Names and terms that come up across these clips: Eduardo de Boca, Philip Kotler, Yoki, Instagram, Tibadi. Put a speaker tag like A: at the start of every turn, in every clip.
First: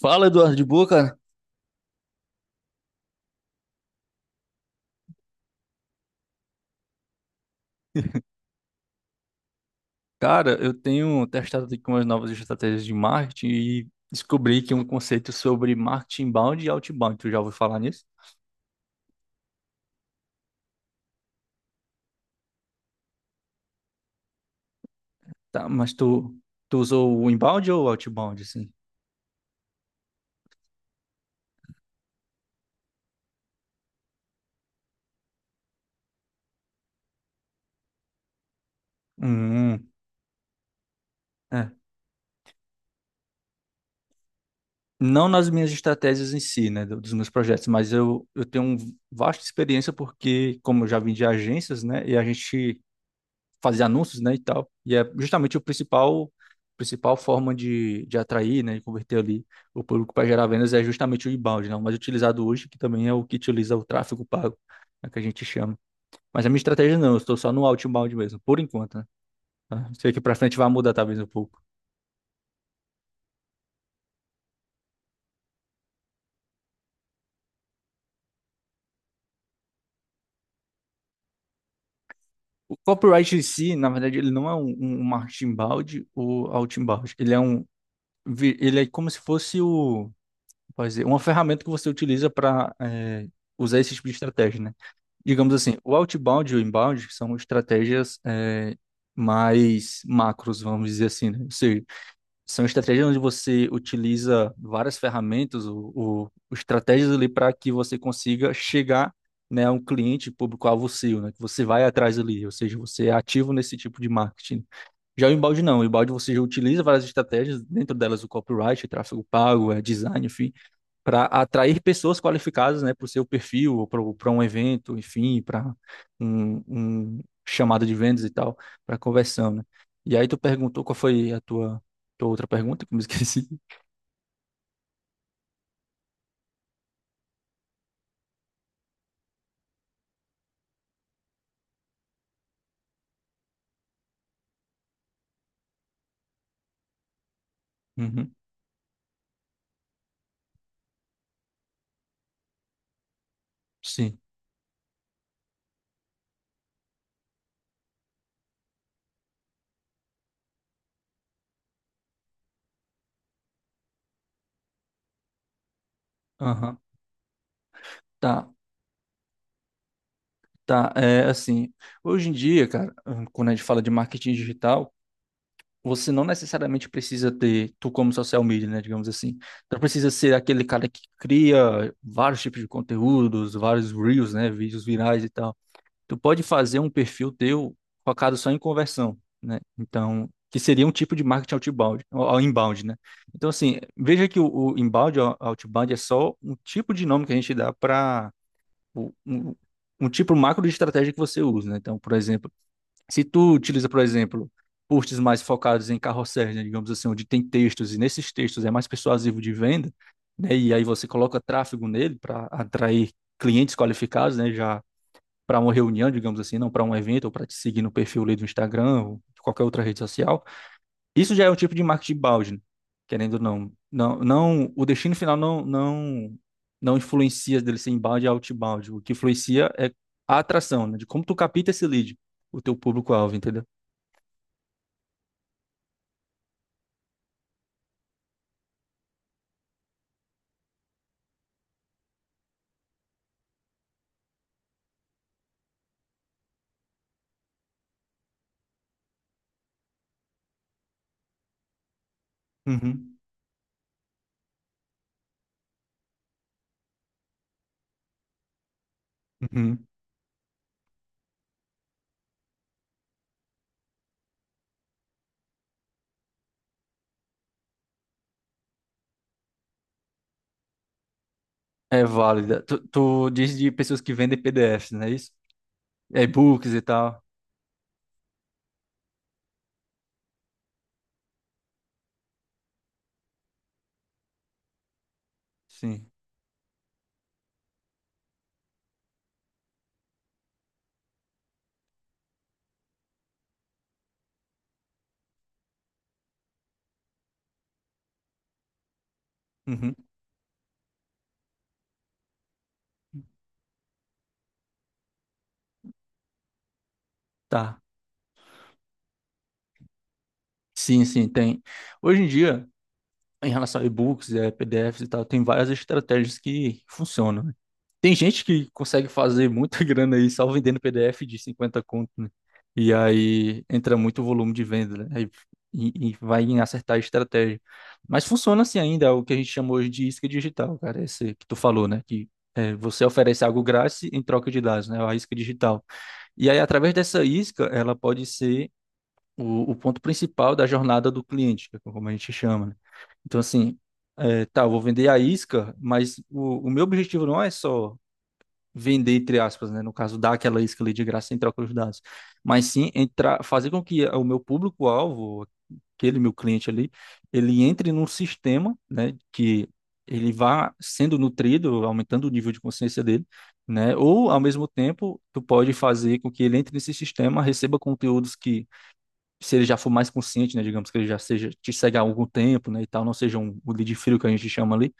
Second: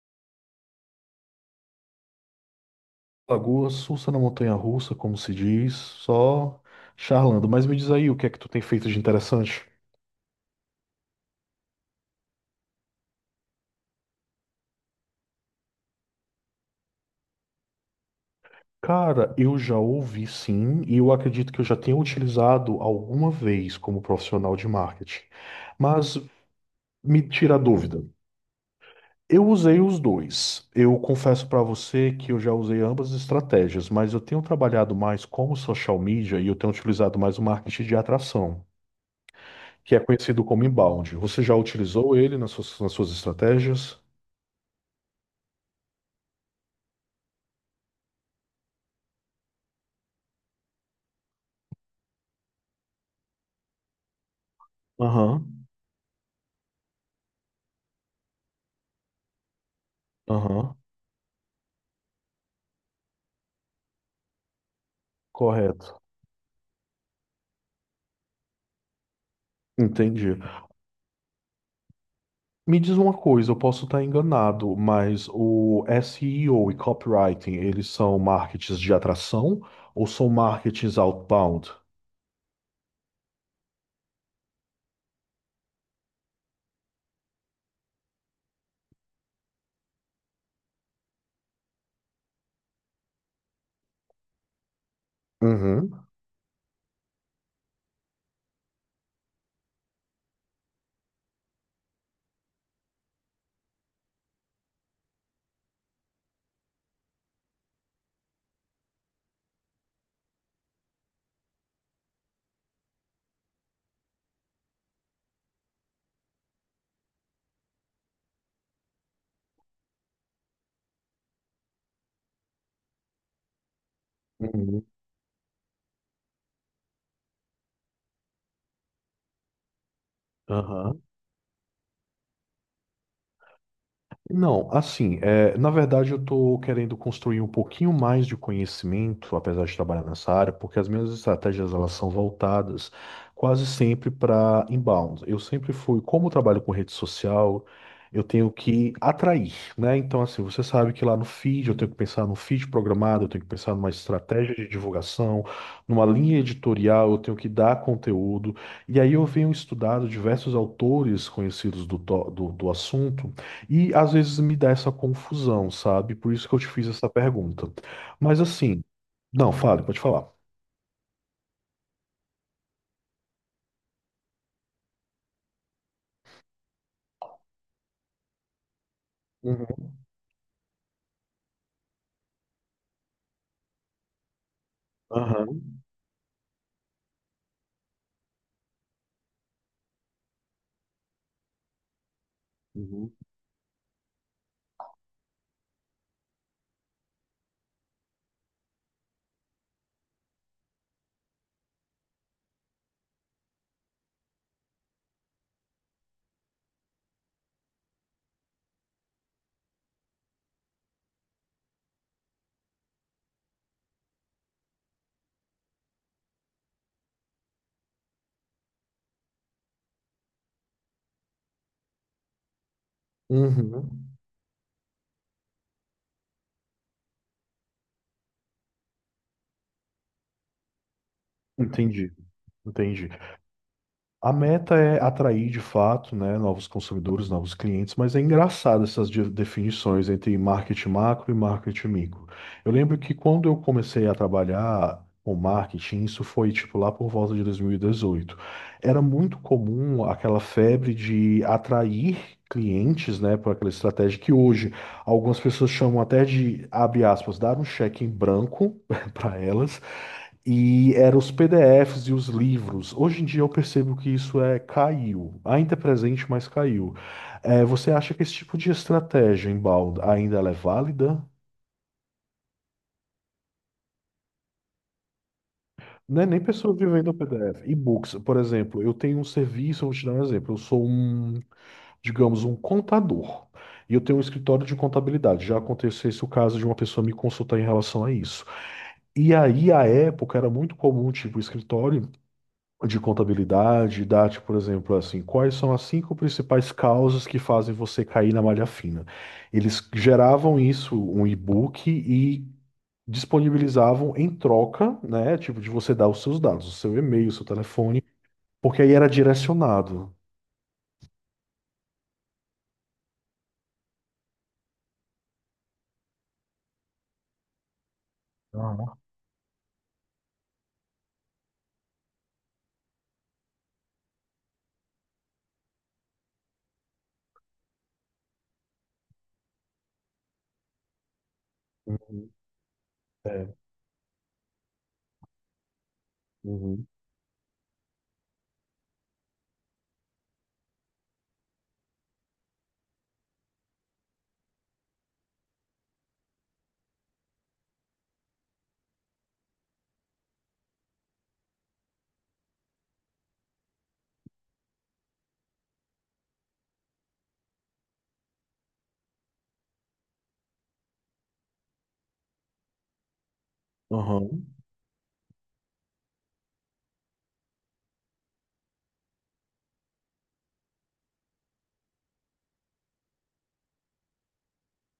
A: Fala, Eduardo de Boca.
B: Lagoa Sussa na Montanha Russa, como se diz, só charlando. Mas me diz aí o que é que tu tem feito de interessante?
A: Cara, eu tenho testado aqui umas novas estratégias de marketing e descobri que um conceito sobre marketing inbound e outbound. Tu já ouviu falar nisso?
B: Cara, eu já ouvi sim, e eu acredito que eu já tenha utilizado alguma vez como profissional de marketing.
A: Tá, mas
B: Mas
A: tu usou
B: me
A: o
B: tira a
A: inbound ou o
B: dúvida.
A: outbound, assim?
B: Eu usei os dois. Eu confesso para você que eu já usei ambas as estratégias, mas eu tenho trabalhado mais como social media e eu tenho utilizado mais o marketing de atração,
A: Hum,
B: que é conhecido como inbound. Você já
A: é.
B: utilizou ele nas suas estratégias?
A: Não nas minhas estratégias em si, né, dos meus projetos, mas eu tenho um vasta experiência porque, como eu já vim de agências, né, e a gente fazer anúncios, né, e tal. E é justamente o
B: Aham,
A: principal forma de atrair, né, e converter ali o público para gerar vendas
B: aham,
A: é justamente o inbound, né, o mais utilizado hoje, que também é o que utiliza o tráfego pago, é que a gente chama.
B: correto.
A: Mas a minha estratégia não, eu estou só no outbound mesmo, por enquanto, né? Tá? Sei que para
B: Entendi.
A: frente vai mudar talvez um pouco.
B: Me diz uma coisa, eu posso estar enganado, mas o SEO e O e copywriting, eles são marketings de atração ou são marketings outbound?
A: O copyright em si, na verdade, ele não é um marketing inbound ou outbound. Ele é ele é como se fosse pode dizer, uma ferramenta que você utiliza para usar esse tipo de estratégia, né? Digamos assim, o
B: Uhum.
A: outbound e o inbound são estratégias mais macros, vamos dizer assim, né? Ou seja, são estratégias onde você utiliza várias ferramentas, estratégias ali para que você consiga chegar, né, a um cliente público-alvo seu, né? Que você vai atrás ali, ou seja, você é ativo nesse tipo de marketing. Já o inbound não, o inbound você já utiliza várias estratégias, dentro delas o copyright, tráfego pago, design, enfim, para atrair pessoas qualificadas, né, para o seu perfil, para um
B: Uhum.
A: evento, enfim, para um, um chamado de vendas e tal, para conversão, né? E aí tu perguntou qual foi a tua, tua outra pergunta, que eu me esqueci.
B: Não, assim, é, na verdade eu estou querendo construir um pouquinho mais de conhecimento, apesar de trabalhar nessa área, porque as minhas estratégias elas são voltadas quase sempre para inbound. Eu sempre fui, como eu trabalho com rede social, eu
A: Uhum,
B: tenho que atrair, né? Então, assim, você sabe que lá no feed eu tenho que pensar no feed programado, eu tenho que pensar numa
A: sim.
B: estratégia de divulgação, numa linha editorial, eu tenho que dar conteúdo. E aí eu venho estudado diversos autores conhecidos do, to- do do assunto. E às vezes me dá essa confusão, sabe? Por isso que eu te
A: Aham.
B: fiz essa pergunta. Mas
A: Tá,
B: assim, não, fale, pode falar.
A: tá. É assim, hoje em dia, cara, quando a gente fala de marketing digital, você não necessariamente precisa ter, tu como social media, né, digamos assim, tu não
B: Uhum.
A: precisa ser aquele cara que cria vários tipos de conteúdos, vários reels, né, vídeos virais e tal.
B: Aham.
A: Tu pode fazer um perfil teu focado só em conversão, né? Então, que seria um tipo de marketing outbound, ou inbound, né?
B: Uhum.
A: Então, assim, veja que o inbound, o outbound é só um tipo de nome que a gente dá para um, um tipo macro de estratégia que você usa, né? Então, por exemplo, se tu utiliza, por exemplo, posts mais focados em carrosséis, né, digamos assim, onde tem textos e nesses textos é mais persuasivo de venda, né? E aí você coloca tráfego nele para atrair clientes qualificados, né? Já para uma reunião, digamos assim, não para um evento ou para te seguir no perfil ali do Instagram ou de qualquer outra rede social, isso já é um tipo de marketing balde, né? Querendo ou não.
B: Uhum.
A: Não, não, o destino final não influencia dele ser inbound e outbound. O que influencia é a atração, né? De como tu capta esse
B: Entendi,
A: lead, o teu
B: entendi.
A: público-alvo, entendeu?
B: A meta é atrair de fato, né, novos consumidores, novos clientes, mas é engraçado essas definições entre marketing macro e marketing micro. Eu lembro que quando eu comecei a trabalhar com marketing, isso foi tipo lá por volta de 2018. Era muito comum aquela febre de atrair
A: Uhum,
B: clientes, né, por aquela estratégia que hoje algumas pessoas chamam até de, abre aspas, dar um cheque em branco para elas,
A: uhum.
B: e eram os PDFs e os livros. Hoje em dia eu percebo que isso é caiu, ainda é presente, mas caiu. É, você acha que esse tipo de estratégia inbound ainda ela é válida?
A: É válida. Tu diz de pessoas que vendem PDFs, não é isso?
B: Não é nem
A: E-books
B: pessoa
A: e
B: vivendo o
A: tal.
B: PDF. E-books, por exemplo, eu tenho um serviço, eu vou te dar um exemplo. Eu sou um, digamos, um contador. E eu tenho um escritório de contabilidade. Já aconteceu
A: Sim.
B: esse o caso de uma pessoa me consultar em relação a isso. E aí, à época, era muito comum, tipo, o escritório de contabilidade, DAT, por exemplo, assim, quais são as cinco principais causas que fazem você cair na malha fina? Eles
A: Uhum.
B: geravam isso, um e-book, e disponibilizavam em troca, né? Tipo, de você dar os seus dados, o seu e-mail, o seu
A: Tá.
B: telefone, porque aí era direcionado.
A: Sim, sim, tem. Hoje em dia, em relação a e-books, PDFs e tal, tem várias estratégias que funcionam, né? Tem gente que
B: Aham.
A: consegue fazer muita grana aí só vendendo PDF de 50 conto, né? E aí entra muito volume de venda, né? E vai em acertar a estratégia. Mas funciona assim ainda, é o que a gente chama hoje de isca digital, cara, esse que tu falou, né?
B: Uhum.
A: Você oferece
B: É.
A: algo grátis em troca de dados, né? É a isca digital. E aí,
B: Uhum.
A: através dessa isca, ela pode ser o ponto principal da jornada do cliente, que é como a gente chama, né? Então, assim, tá, eu vou vender a isca, mas o meu objetivo não é só vender, entre aspas, né? No caso, dar aquela isca ali de graça sem troca de dados, mas sim entrar, fazer com que o meu público-alvo, aquele meu cliente ali, ele entre num sistema, né? Que ele vá sendo nutrido, aumentando o nível de consciência dele, né? Ou,
B: Aham.
A: ao mesmo tempo, tu pode fazer com que ele entre nesse sistema, receba conteúdos que se ele já for mais consciente, né, digamos que ele já seja te segue há algum tempo, né, e tal, não seja um o lead frio que a gente chama ali,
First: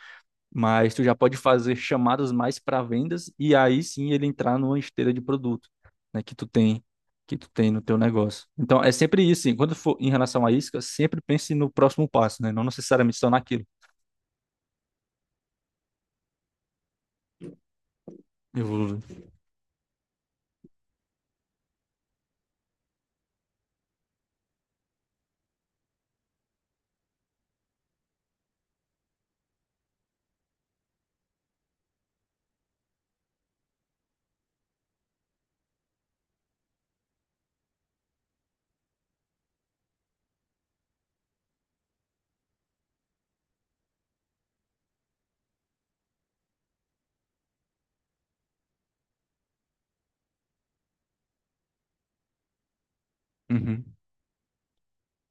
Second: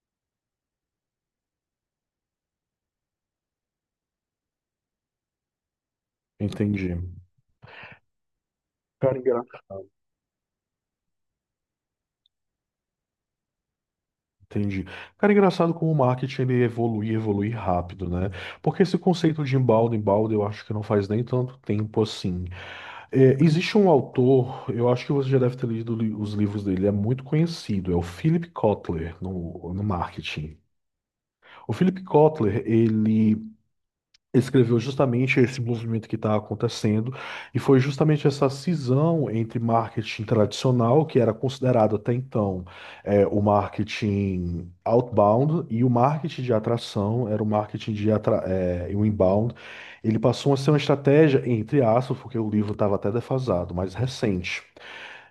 A: mas tu já pode fazer chamadas mais para vendas e aí sim ele entrar numa esteira de produto, né,
B: Entendi.
A: que tu tem no teu negócio. Então é
B: Cara,
A: sempre isso,
B: engra-
A: assim, quando for em relação a isca, sempre pense no próximo passo, né, não necessariamente só naquilo.
B: Entendi. Cara, engraçado como o marketing ele evolui, evolui rápido, né? Porque esse
A: Evoluir.
B: conceito de embalde, eu acho que não faz nem tanto tempo assim. É, existe um autor, eu acho que você já deve ter lido os livros dele, é muito conhecido, é o Philip Kotler no marketing. O Philip Kotler, ele escreveu justamente esse movimento que está acontecendo, e foi justamente essa cisão entre marketing tradicional, que era considerado até então o marketing outbound, e o marketing de atração, era o marketing de atra é, o inbound. Ele passou a ser uma estratégia, entre aspas, porque o livro estava até defasado,
A: Uhum.
B: mas recente.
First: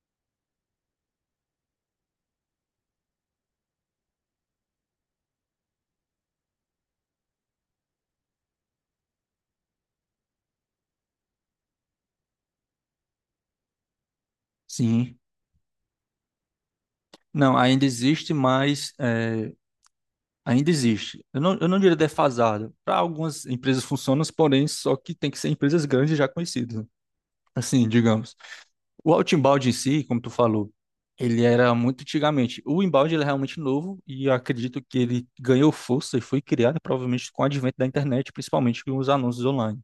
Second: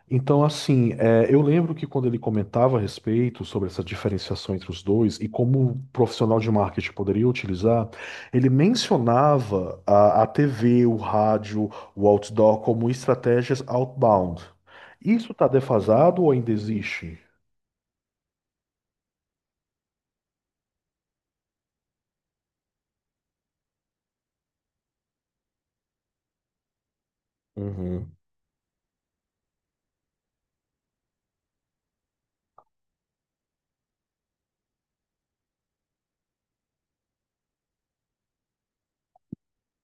B: Então, assim, é, eu lembro que quando ele comentava a respeito sobre essa diferenciação entre os dois e como o profissional de marketing poderia utilizar, ele mencionava a TV, o rádio, o outdoor como estratégias outbound.
A: Sim.
B: Isso está defasado ou ainda existe?
A: Não, ainda existe, ainda existe. Eu não diria defasado. Para algumas empresas funciona, porém, só que tem que ser empresas grandes já conhecidas, né? Assim,
B: Uhum.
A: digamos. O outbound em si, como tu falou, ele era muito antigamente. O inbound ele é realmente novo e eu acredito que ele ganhou força e foi criado provavelmente com o advento da internet, principalmente com os anúncios online,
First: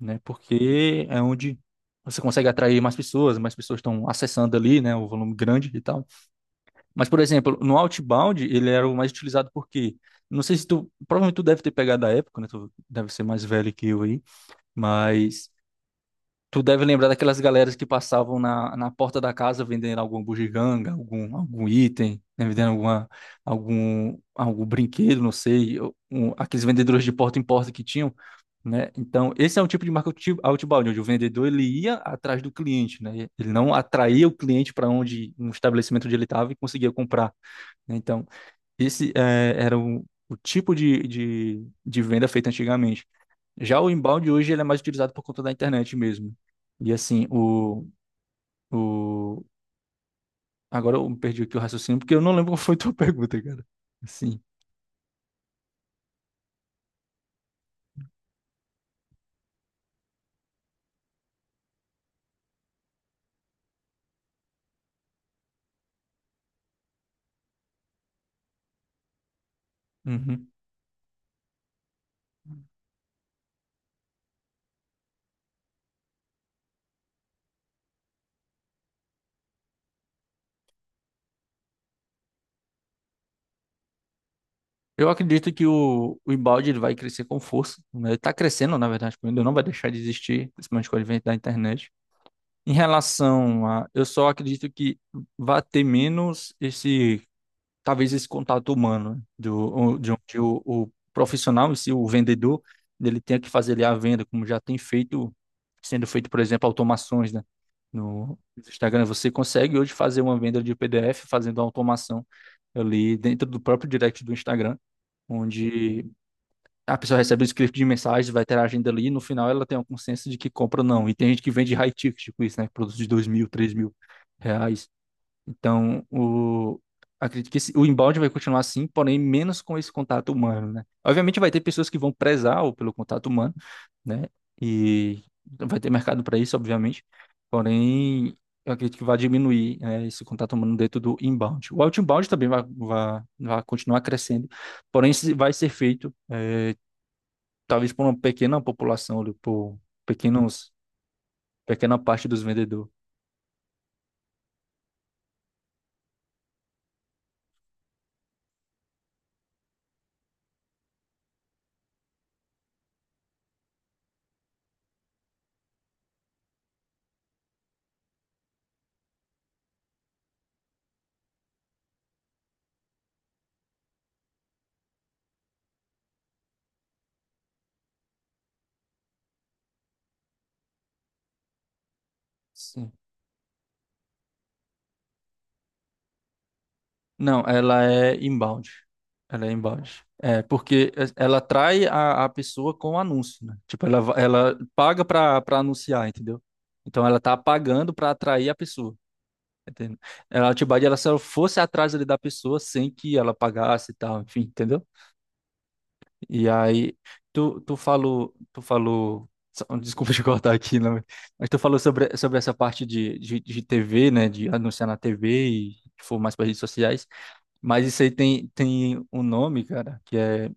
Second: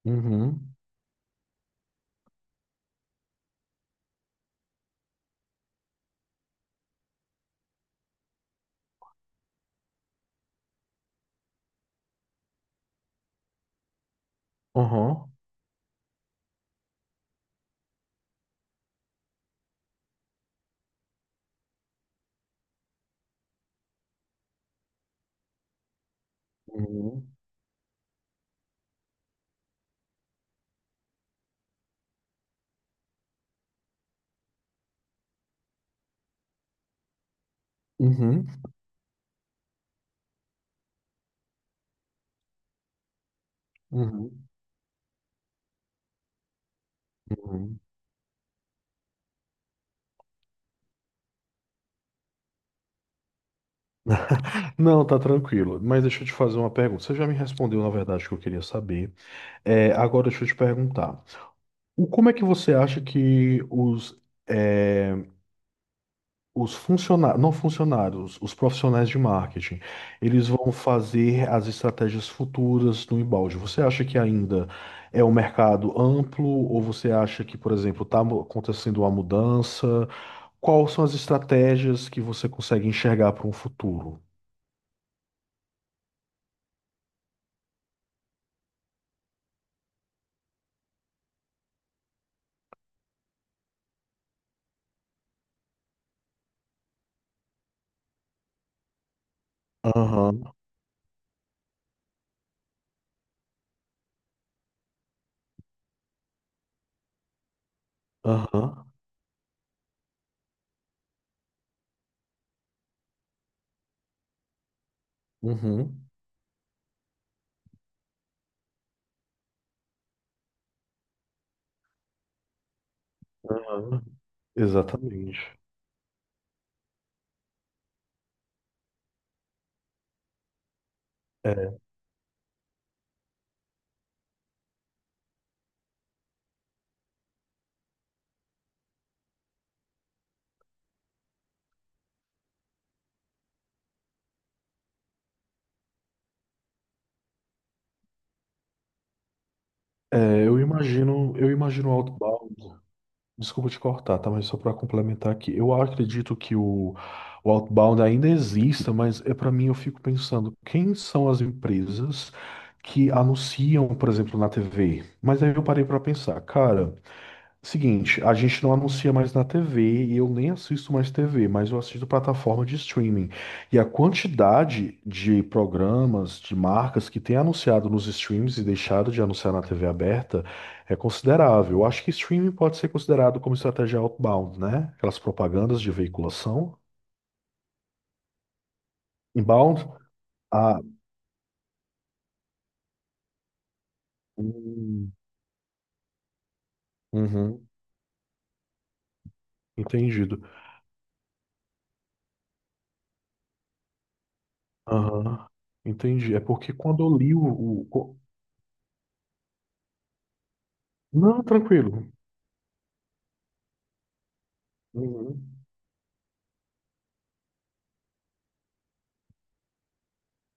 A: né?
B: Uhum.
A: Porque é onde você consegue atrair mais pessoas estão acessando ali, né? O volume grande e tal. Mas, por exemplo, no Outbound, ele era o mais utilizado porque, não sei se tu, provavelmente tu deve ter pegado a época, né? Tu deve ser mais velho que eu aí,
B: Uhum.
A: mas tu deve lembrar daquelas galeras que passavam na, na porta da casa vendendo alguma bugiganga, algum, algum item, né? Vendendo alguma, algum, algum brinquedo, não sei, um, aqueles vendedores de
B: Uhum.
A: porta em porta que tinham, né? Então, esse é um tipo de marketing outbound, onde o vendedor ele ia atrás do cliente, né? Ele não atraía o cliente para onde um estabelecimento onde ele estava e conseguia comprar né? Então,
B: Uhum.
A: esse era o tipo de venda feita antigamente. Já o inbound
B: Uhum.
A: hoje ele é mais utilizado por conta da internet mesmo. E assim,
B: Uhum.
A: o... agora eu perdi aqui o raciocínio porque eu não lembro qual foi a tua pergunta, cara. Sim.
B: Não, tá tranquilo. Mas deixa eu te fazer uma pergunta. Você já me respondeu, na verdade, o que eu queria saber. É, agora deixa eu te perguntar. Como é que você acha que os, eh, os funcionários, não funcionários, os profissionais de marketing,
A: Uhum.
B: eles vão fazer as estratégias futuras no embalde? Você acha que ainda é um mercado amplo ou você acha que, por exemplo, está acontecendo uma mudança? Quais são as estratégias que você consegue enxergar para um futuro?
A: Eu acredito que o inbound ele vai crescer com força, né? Ele está crescendo, na verdade, ainda não vai deixar de existir, principalmente com o advento da internet. Em relação a, eu só acredito que vai ter menos esse talvez esse contato humano, né? De onde
B: Aham.
A: o profissional, se o vendedor, ele tenha que fazer ali a venda, como já tem feito, sendo feito, por exemplo, automações, né? No
B: Aham.
A: Instagram, você consegue hoje fazer uma venda de PDF fazendo a automação ali dentro do próprio direct do Instagram,
B: Uhum.
A: onde a pessoa recebe o script de mensagem, vai ter a agenda ali, e no final ela tem uma consciência de que compra ou não. E tem gente que vende high ticket com isso, né? Produtos de dois mil, três mil
B: Aham.
A: reais.
B: Exatamente.
A: Então, acredito que o inbound vai continuar assim, porém menos com esse contato humano, né? Obviamente vai ter
B: É,
A: pessoas que vão prezar pelo contato humano, né? E vai ter mercado para isso, obviamente. Porém, eu acredito que vai diminuir, né, esse contato humano dentro do inbound. O outbound também vai continuar crescendo, porém vai ser feito, talvez por uma pequena população, ali, por
B: é,
A: pequenos,
B: eu imagino o
A: pequena parte dos
B: outbound.
A: vendedores.
B: Desculpa te cortar, tá? Mas só para complementar aqui, eu acredito que o outbound ainda exista, mas é para mim eu fico pensando, quem são as empresas que anunciam, por exemplo, na TV? Mas aí eu parei para pensar, cara. Seguinte, a gente não anuncia mais na TV e eu nem assisto mais TV, mas eu assisto plataforma de streaming. E a quantidade de programas, de marcas que tem anunciado nos streams e deixado de anunciar na TV aberta é considerável. Eu acho que streaming pode ser considerado como estratégia outbound, né? Aquelas propagandas de veiculação.
A: Não, ela é inbound. Ela é
B: Inbound?
A: inbound.
B: Ah,
A: Ela atrai a pessoa com o anúncio, né? Tipo, ela paga
B: hum.
A: para anunciar, entendeu? Então ela tá
B: Uhum.
A: pagando para atrair a pessoa, entendeu?
B: Entendido.
A: Ela, a Tibadi, ela só fosse atrás ali da pessoa sem que ela pagasse e tal, enfim, entendeu?
B: Aham, entendi. É
A: E
B: porque
A: aí,
B: quando eu li o... o- co-
A: tu falou, desculpa te cortar aqui, né?
B: Não,
A: Mas tu falou
B: tranquilo.
A: sobre, sobre essa parte de TV, né? De anunciar na TV
B: Uhum.
A: e for mais para redes sociais. Mas isso aí tem, tem um nome, cara, que é.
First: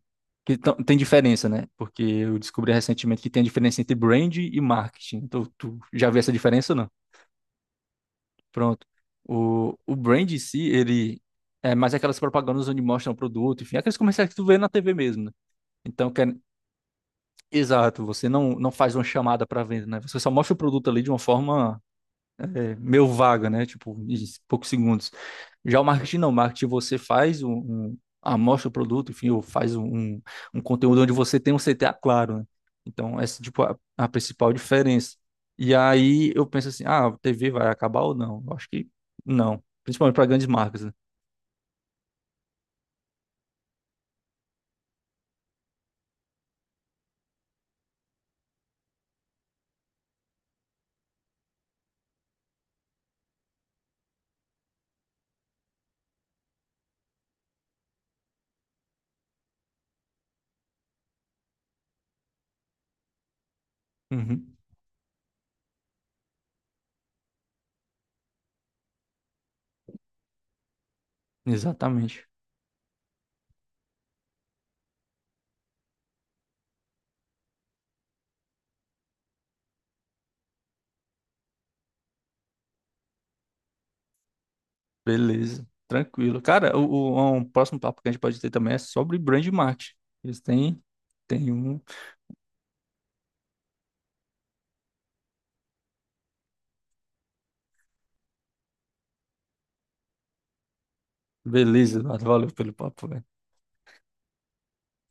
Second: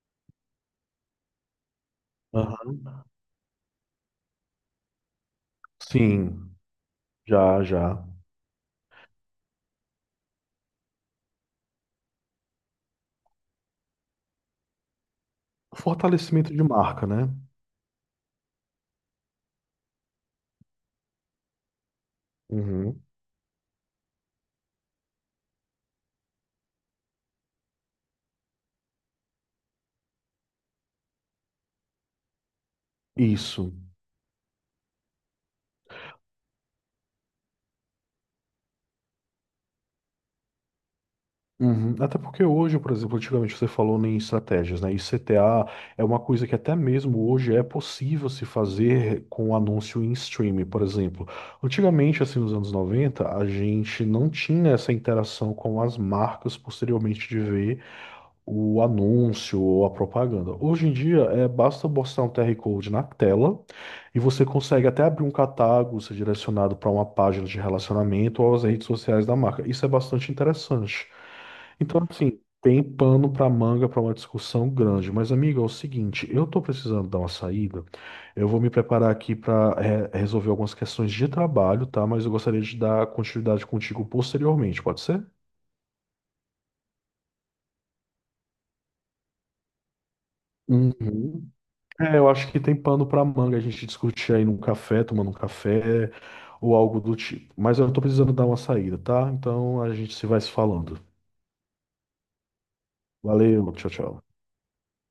A: Tem diferença, né? Porque eu descobri
B: Aham.
A: recentemente que tem a diferença entre brand e marketing. Então, tu já viu essa
B: Sim,
A: diferença ou não?
B: já, já.
A: Pronto. O brand em si, ele é mais aquelas propagandas onde mostram o produto, enfim, aqueles comerciais que tu vê na TV mesmo, né? Então, que é-
B: Fortalecimento de marca, né?
A: exato, você não faz uma chamada para venda, né? Você só mostra o produto ali de uma forma
B: Uhum.
A: meio vaga, né? Tipo, em poucos segundos. Já o marketing não, o marketing você faz um amostra o produto, enfim, ou faz um, um conteúdo onde você tem um CTA claro, né? Então, essa tipo
B: Isso.
A: a principal diferença. E aí eu penso assim, ah, a TV vai acabar ou não? Eu acho que não, principalmente para grandes marcas, né?
B: Uhum. Até porque hoje, por exemplo, antigamente você falou em estratégias, né? E CTA é uma coisa que até mesmo hoje é possível se fazer com anúncio em streaming, por exemplo. Antigamente, assim, nos anos 90, a gente não tinha essa interação com as marcas posteriormente de ver o anúncio ou a propaganda. Hoje em dia, é, basta mostrar um QR Code na tela e você
A: Uhum.
B: consegue até abrir um catálogo, ser direcionado para uma página de relacionamento ou às redes sociais da marca. Isso é bastante interessante. Então,
A: Exatamente.
B: assim, tem pano para manga para uma discussão grande. Mas, amigo é o seguinte, eu estou precisando dar uma saída. Eu vou me preparar aqui para resolver algumas questões de trabalho, tá? Mas eu gostaria de dar continuidade contigo posteriormente, pode ser?
A: Beleza, tranquilo. Cara, um próximo papo que a gente pode ter também é sobre brand marketing. Eles têm, têm
B: Uhum.
A: um.
B: É, eu acho que tem pano para manga a gente discutir aí num café, tomando um café ou algo do tipo. Mas eu estou precisando dar uma saída, tá? Então a gente se vai se falando.
A: Beleza, Eduardo, valeu pelo papo, velho.
B: Valeu, tchau, tchau.